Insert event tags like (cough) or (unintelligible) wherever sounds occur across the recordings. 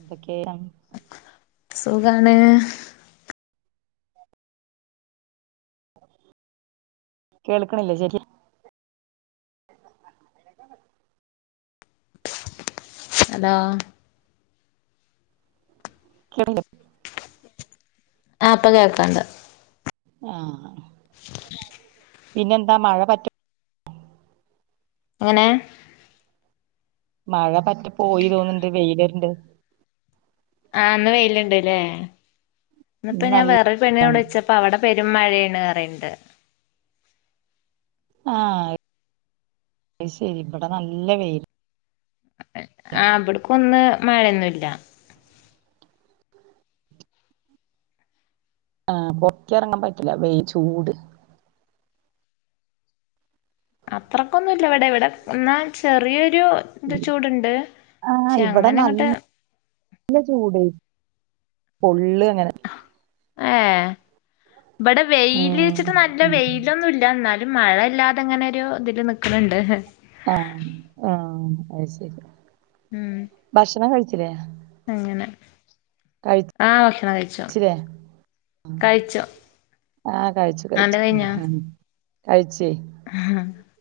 എന്തൊക്കെയാണ് സുഖാണ് കേൾക്കണില്ലേ ശരി ഹലോ (unintelligible) ആഹ് ഇപ്പ കേക്കാണ്ട് ആഹ് (inaudible) പിന്നെന്താ മഴ പറ്റ എങ്ങനെ മഴ പറ്റ പോയി തോന്ന്ണ്ട് വെയിലര്ണ്ട് ആഹ് ന്ന് വെയില്ണ്ട്ല്ലേ ഇന്ന് ഇന്നിപ്പോ ഞാൻ നല്ല വേറൊരു പെണ്ണിന ആണ് വിളിചപ്പോ പ്പവിടെ പെരും മഴയാണ്റയണ്ട് ആഹ് അയ്ശരി ഇവിടെ നല്ല വെയിൽ ആഹ് ഇബട്ക്ക് ഒന്ന് മഴൊന്നുല്ല ആഹ് പൊറക്കെ ഇറങ്ങാൻ പറ്റില്ല വേ ചൂട് അത്രക്കൊന്നുല്ല ഇവിടെ ഇവിടെ എന്നാ ചെറിയൊരു ഇത് ചൂടുണ്ട് ആഹ് പക്ഷെ ഇവിടെ അങ്ങനെങ്ങട്ട് നല്ല ചൂട് പൊള്ളങ്ങനെ ഏഹ് ഇവിടെ വെയിൽ ച്ചിട്ട് നല്ല ഉം വെയ്ൽ ഇതിലൊന്നുംല്ല ന്നാലും മഴ ഇല്ലാതെ ങ്ങനൊരു ഇതില് നിക്ക്ണണ്ട് ആഹ് ആഹ് അയ് ശരി ഉം ഭക്ഷണം കഴിച്ചിലെ അങ്ങനെ ആഹ് ഭക്ഷണം കഴിച്ചു കഴിച്ചില്ലേ കഴിച്ചു ആഹ് കഴിച്ചു അന്റെ കഴിച്ചു കഴിഞ്ഞോ കഴിച്ചേ (inaudible) (inaudible)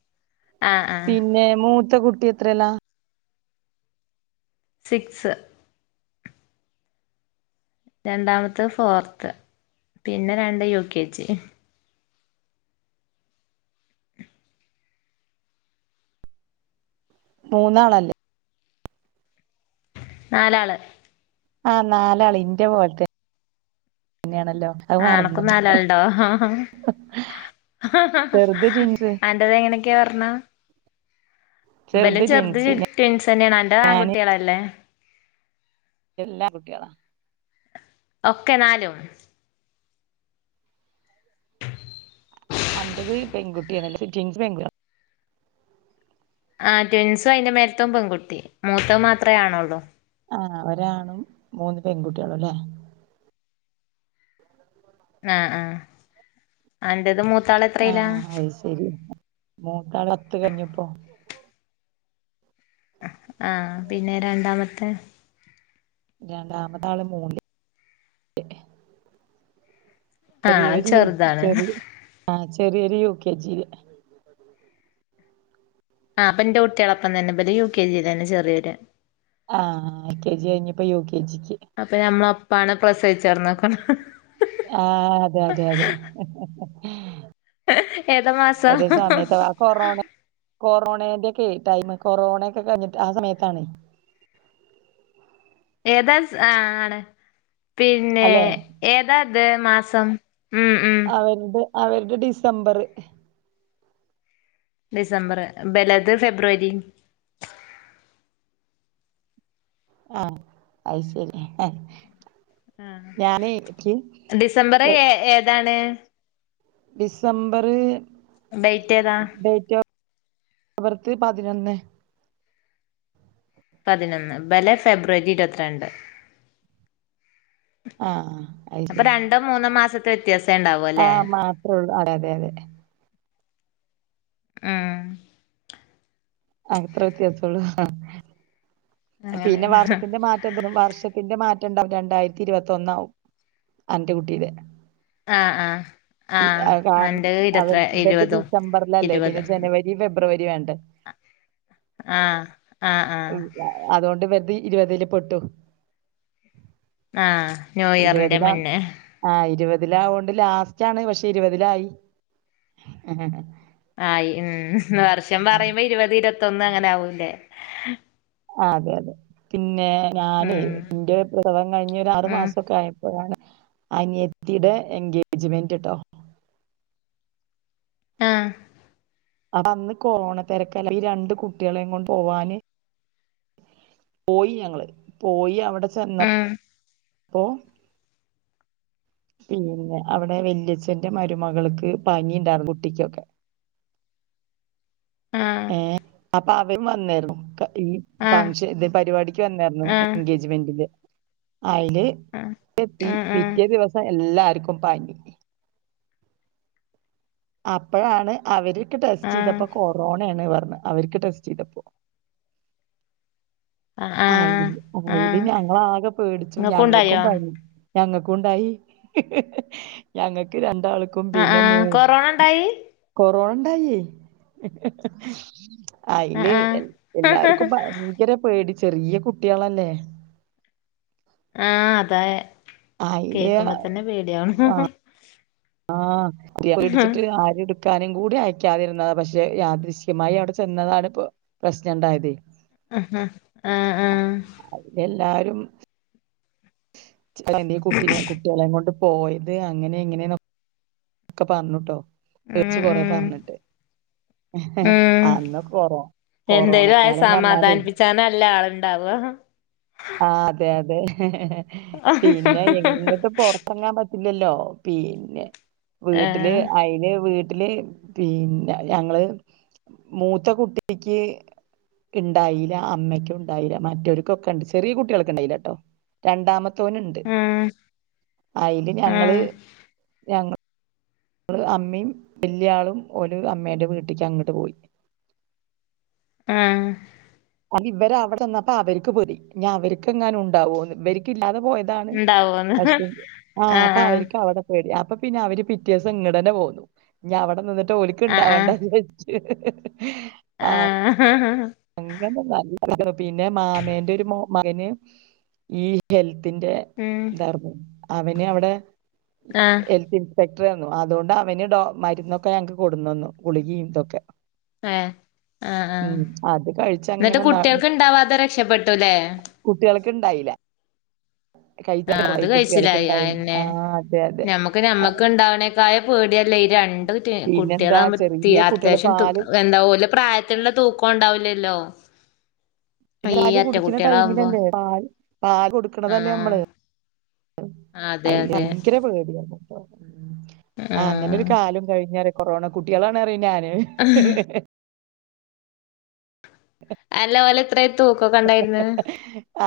ആ ആ പിന്നെ മൂത്ത കുട്ടി എത്രേലാ സിക്സ് രണ്ടാമത്തെ ഫോർത്ത് പിന്നെ രണ്ട് യു കെ ജി മൂന്നാളല്ലേ നാലാള് ആഹ് നാലാള് ഇന്റെ പോലത്തെ ന്നെണല്ലോ ആഹ് അനക്കു നാലാളുണ്ടോ ചെറുത് ജിൻസ് അന്റേത് എങ്ങനൊക്കെയ പറഞ്ഞാ ഇവലും ചെറുത് ട്വിൻസ് ന്നെണ് അന്റെത് ഞാന് ആൺകുട്ട്യേളല്ലേ എല്ലാം ആൺകുട്ടികളാ ഒക്കെ നാലും അന്റത് പെൺകുട്ടിയണല്ലെ റ്റിങ്സ് അല്ല ആഹ് ട്വൻസും അയിന്റെ മേല്ത്തതും പെൺകുട്ടി മൂത്തഹ് മാത്ര ആണൊള്ളൂ. ആഹ് ആഹ് ഒരാണും മൂന്ന് പെൺകുട്ടികളുംല്ലേ? ആഹ് ആഹ് അന്റേത് മൂത്ത. ആഹ് അത് ശരി മൂ (unintelligible) അത്ത് കഴിഞ്ഞപ്പോ. ആഹ് പിന്നെ രണ്ടാമത്തെ. രണ്ടാമത ആള് മൂന്ന്. ആഹ് അത് ചെറിയവര് ചെറുതാണ് ചെറിയ ആഹ് ചെറിയൊരു യു കെ ജി ല്. ആഹ് അപ്പൊ എന്റെ കുട്ടികളൊപ്പം തന്നെ ഇവര് യു കെ ജി ലന്നെ ചേറിയൊര് ആഹ് ഐ കെ ജി കഴിഞ്ഞപ്പോ യു കെ ജിക്ക് അപ്പൊ ഞമ്മള ഒപ്പാണ് പ്രസവിച്ചർന്നോക്ക ആഹ് അതെ അതെ അതെ ഏതാ മാസം ഒരു സമയത്ത് കൊറോണ കൊറോണന്റെൊക്കെ ടൈം കൊറോണയൊക്കെ കഴിഞ്ഞിട്ട് ആ സമയത്താണ് ഏതാ ആഹ് ആണ് പിന്നെ അല്ലെ ഏതാത് മാസം ഉം ഉം അവരുടെ അവരുടെ ഡിസംബർ ഡിസംബർ ഇബലത് ഫെബ്രുവരി ആഹ് അയ് ശരി ഞാനേ എനിക്ക് ആഹ് ഡിസംബർ ഏ ഏതാണ് ഡിസംബർ ഡേറ്റ് ഏതാ ഡേറ്റ് ഓഫ് പർത്ത് പതിനൊന്ന് പതിനൊന്ന് ഇബലെ ഫെബ്രുവരി ഇരുപത്തിരണ്ട് ആഹ് അത് അപ്പൊ ശരി രണ്ടോ മൂന്നോ മാസത്തെ വ്യത്യാസം ഉണ്ടാവ ആഹ് മാത്രമേ ഉള്ളൂ അതെ അതെ അതെ ആഹ് അത്ര വ്യത്യാസം ഒള്ളൂ പിന്നെ അങ്ങനെയാണ് മാസത്തിന്റെ മാറ്റം വർഷത്തിന്റെ മാറ്റം ഉണ്ടാവും രണ്ടായിരത്തി ഇരുപത്തൊന്നാവും അന്റെ കുട്ടിയുടെ ആഹ് ആഹ് (unintelligible) അവർ ഇവര്ത് ഇരുപതും ഡിസംബറിലല്ലേ പിന്നെ ഇരുപത് ജനുവരി ഫെബ്രുവരിയും വേണ്ട ആഹ് ആഹ് ആഹ് അതുകൊണ്ട് ഇവരുത് ഇരുപതില് പെട്ടു ആഹ് ന്യൂ ഇയറിന്റെ ഇരുപതിലാ മുന്നേ ആഹ് ഇരുപതില ആകേണ്ട് ലാസ്റ്റ് ആണ് പക്ഷെ ഇരുപതിലായി ആയി ഉം വർഷം ഉം പറയുമ്പോ ഇരുപത് ഇരുപത്തൊന്ന് അങ്ങനെ ആവൂല്ലേ ആ അതെ അതെ പിന്നെ ഞാന് ഉം ഇന്റെ പ്രസവം കഴിഞ്ഞ ഒരു ആറു ഉം മാസമൊക്കെ ആയ അപ്പോഴാണ് അനിയത്തിയുടെ എൻഗേജ്മെന്റ് ട്ടോ ആഹ് അപ്പം അന്ന് കൊറോണ തിരക്കല്ല ഈ രണ്ട് കുട്ടികളെ കൊണ്ട് പോവാന് പോയി ഞങ്ങള് പോയി അവിടെ ഉം ചെന്നപ്പോ പിന്നെ അവിടെ വല്യച്ഛന്റെ മരുമകൾക്ക് പനിയ ഉണ്ടായിരുന്നു കുട്ടിക്കൊക്കെ ആഹ് ഏഹ് അപ്പൊ അവരും വന്നായിരുന്നു ഈ ആഹ് ഫംഗ്ഷ ഇത് പരിപാടിക്ക് വന്നായിരുന്നു ആഹ് എൻഗേജ മെന്റിന് അയ്ല് ആഹ് ആഹ് പിറ്റേ ദിവസം എല്ലാർക്കും പനി അപ്പോഴാണ് അവര് ടെസ്റ്റ് ആഹ് ആഹ് ചെയ്തപ്പോ കൊറോണയാണ് പറഞ് അവർക്ക് ടെസ്റ്റ് ചെയ്തപ്പോ ആഹ് ആഹ് അയില് അയിയില് ആഹ് ഞങ്ങള് ആകെ പേടിച്ചു ഇങ്ങക്കും ഞങ്ങൾക്കും ഉണ്ടായോ പനി ഞങ്ങൾക്കുണ്ടായി ഞങ്ങൾക്ക് രണ്ടാള്ക്ക് ആഹ് പിന്നെ ആഹ് മോൾക്കും കൊറോണ ഉണ്ടായി കൊറോണ ഉണ്ടായി ആഹ് അതില് ആഹ് എല്ലാർക്കും ഭയങ്കര പേടി ചെറിയ കുട്ട്യാളല്ലേ ആഹ് അതെ അയില് കേക്കുമ്പോ തന്നെ പേടിയാവ്ണ് ആഹ് പേടിച്ചിട്ട് ആര് എടു ടുക്കാനും കൂടി അയക്കാതിരുന്നത പക്ഷേ. യാദൃശ്യമായി അവിടെ ചെന്നതാണ് ഇപ്പെ പ്രശ്നം ഉണ്ടായത് ആഹ് ആഹ് ആഹ് ആഹ് അപ്പൊ എല്ലാരും (unintelligible) കുട്ടിനെ കുട്ടികളും കൊണ്ട് പോയത് അങ്ങനെ ഇങ്ങനെയ ഒക്കെ പറഞ്ഞുട്ടോ ഉം പേടിച്ച് കൊറെ ഉം പറഞ്ഞിട്ടെ ഉം അന്ന് കെറേ എന്തേലും ആയാൽ സമാധാനിപ്പിച്ചാന അല്ല ആളുണ്ടാവാ. ആഹ് അതെ അതെ. പിന്നെ എങ്ങിട്ട് പുറ ത്തെറങ്ങാൻ പറ്റില്ലല്ലോ. പിന്നെ വീട്ടില് ഏഹ് അയിന് വീട്ടില് പിന്നെ ഞങ്ങള് മൂത്ത കുട്ടിക്ക് ഉണ്ടായീല്ല അമ്മക്കും ഉണ്ടായീല്ല. മറ്റവർക്കൊക്കെ ഉണ്ട്. ചെറിയ കുട്ടികൾക്ക്‌ ഉണ്ടായീല്ല കേട്ടോ. രണ്ടാമത് ത്തോന്ണ്ട്. ആഹ് അയില് ഞങ്ങള്, ആഹ് ഞങ്ങ നമ്മള് അമ്മയും വല്ല്യാളും ഒരു അമ്മേടെ വീട്ട്ക്ക് അങ്ങോട്ട് പോയി. ആഹ്. അത് ഇവര് അവിടെ നിന്നപ്പോ അവർക്ക് പേടി. ഇഞ്ഞവര്ക്ക് എങ്ങാനു ഉണ്ടാവോന്ന്. ഇവർക്കില്ലാതെ പോയത് അതാണ്. ഉണ്ടാവോന്ന് പക്ഷെ, ആഹ് അപ്പ അവർക്ക് അവിടെ പേടി. അപ്പൊ പിന്നെ അവര് പിറ്റേ ദിവസം ഇങ്ങടന്നെ പോന്നു. ഇനി അവിടെ നിന്നിട്ട് ഓലിക്ക് ആഹ് ഉണ്ടാവേണ്ട ആഹ് വിചാരിച്ചിട്ട് (unintelligible) ആഹ്. (inaudible) നല്ല (inaudible) പിന്നെ മാമേന്റെ ഒരു മകന് ഈ ഹെൽത്തിന്റെ ഉം ഇതാർന്നു. അവന് അവിടെ ആഹ്. ഹെൽത്ത് ഇൻസ്പെക്ടറാര്ന്നു. അതുകൊണ്ട് അവന് മരുന്നൊക്കെ ഞങ്ങക്ക് കൊടുന്ന് തന്നു. ഗുളികയും ഇതൊക്കെ. ഏഹ്? ആഹ് ആഹ്. ഉം അത് എന്നിട്ട് കഴിച്ചങ്ങനെ കുട്ടികൾക്ക് ഇണ്ടാവാതെ രക്ഷപ്പെട്ടുല്ലേ? കുട്ടികൾക്ക്‌ ഇണ്ടായീല. കഴിച്ച ആഹ് കൂടെ അത് ഈ കുട്ടികൾക്ക് കഴിച്ചിലായി ഇണ്ടായീല. ആഹ് അതെ അതെ. ക്ക്ണ്ടാവണേക്കാൾ പേടിയല്ലേ ഈ രണ്ട് പിന്നെന്താ കുട്ടികളാകുമ്പോ ചെറിയ കുട്ടികള് അത്യാവശ്യം പാല് എന്താല പ്രായത്തിലുള്ള തൂക്കം ഉണ്ടാവില്ലല്ലോ. പിന്നെ ഈ പാൽ അറ്റ കുടിക്കുന്ന കുട്ടികളാകുമ്പോ ടൈമിലല്ലേ? പാല്, പാല് കൊട് ക്കണതല്ലേ ആഹ് നമ്മള്. അതെ അതെ ഭയങ്കര പേടിയേനു. ആഹ് അങ്ങനൊരു കാലം കഴിഞ്ഞ് പറയും. കൊറോണ കുട്ടികളാണ് പറയും ഞാന്. ഉ (inaudible) അല്ല ഓല് എത്രയാ തൂക്കം ഒക്കെ?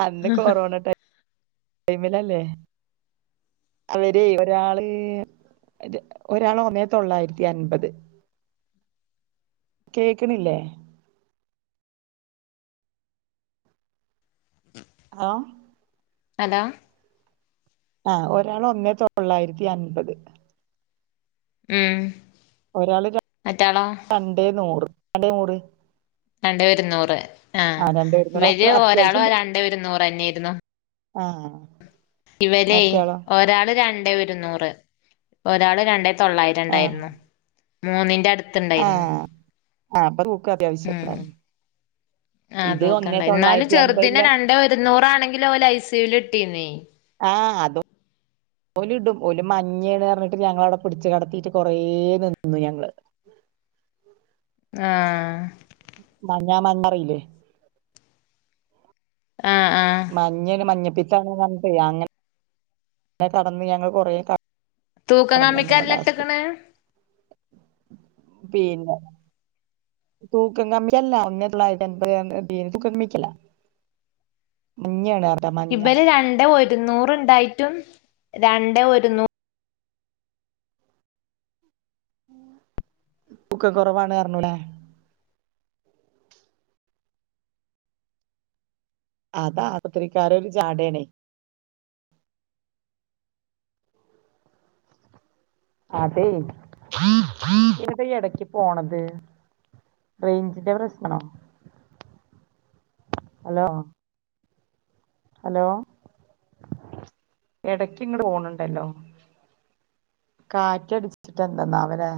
അന്ന് കൊറോണ ടൈമിലല്ലേ. അവര് ഒരാള്, ഒരാൾ ഒന്നേ തൊള്ളായിരത്തി അൻപത്. കേൾക്കണില്ലേ? ആഹ്. ഹലോ. ആഹ് ഒരാൾ ഒന്നേ തൊള്ളായിരത്തി അൻപത്. ഉം. ഒരാള് മറ്റാളോ രണ്ടേ നൂറ്. രണ്ടേ നൂറ്. രണ്ടേ ഒരുന്നൂറ് ആ ആഹ്. രണ്ടേ ഇരുന്നൂറ് ഇവര് അത്ര ഒരാളും അത്യാവശ്യം രണ്ടേ ഒരുന്നൂറ് തന്നെയായിരുന്നു. ആഹ്. ഇവരേ ഒരാള് രണ്ടേ ഒരുന്നൂറ്. ഒരാള് രണ്ടേ തൊള്ളായിരം ആഹ് ഉണ്ടായിരുന്നു. മൂന്നിന്റെ അടുത്തുണ്ടായിരുന്നു. ആഹ് ആഹ് അപ്പൊ തൂക്കം ഉം. അത്യാവശ്യക്കെണ്ടാവും ആഹ് ഇത് ഒന്നേ തൂക്കണ്ടായി. എന്നാലും തൊള്ളായിരത്തി ചെറുതിനെ അൻപതില രണ്ടേ ഒരുന്നൂറ് ആണെങ്കിലും ഓല് ഐ സി യു വില് ഇട്ടിന്. ആഹ് അതും ഓലിടും. ഓല് മഞ്ഞേണ് പറഞ്ഞിട്ട് ഞങ്ങളവിടെ പിടിച്ച് കിടത്തീട്ട് കുറേ നിന്നു ഞങ്ങള്. ആഹ്. മഞ്ഞ മഞ്ഞറീല്ലേ. ആഹ് ആഹ് മഞ്ഞേണ് മഞ്ഞപ്പിത്താണ് പർഞ്ഞിട്ടെ അങ്ങനെ അങ്ങനെ കടന്ന് ഞങ്ങള് കൊറെ കെട തൂക്കം കമ്മിക്കല്ലാ ഇട്ട്ക്ക്ണ് പിന്നെ തൂക്കം കമ്മിയല്ലാ ഒന്നേ തൊള്ളായിരത്തി അൻപത് (unintelligible) തൂക്കം കമ്മിക്കല്ലാ മഞ്ഞയാണ് പറയാ മ ഇബര് രണ്ടേ ഒരുന്നൂറ് ഇണ്ടായിറ്റു രണ്ടേ ഒരുന്നൂ തൂക്കകൊറവാണ് പറഞ്ഞൂല്ലേ അതാ ആപത്രിക്കാരെ ഒരു ജാടയാണേ അതെ എവിടെ ഈ എടക്ക് പോണത് റേയിഞ്ചിന്റെ പ്രശ്നോ ഹലോ ഹലോ എടക്ക് ഇങ്ങട് പോണണ്ടല്ലോ കാറ്റടിച്ചിട്ട് എന്തന്നാവലേ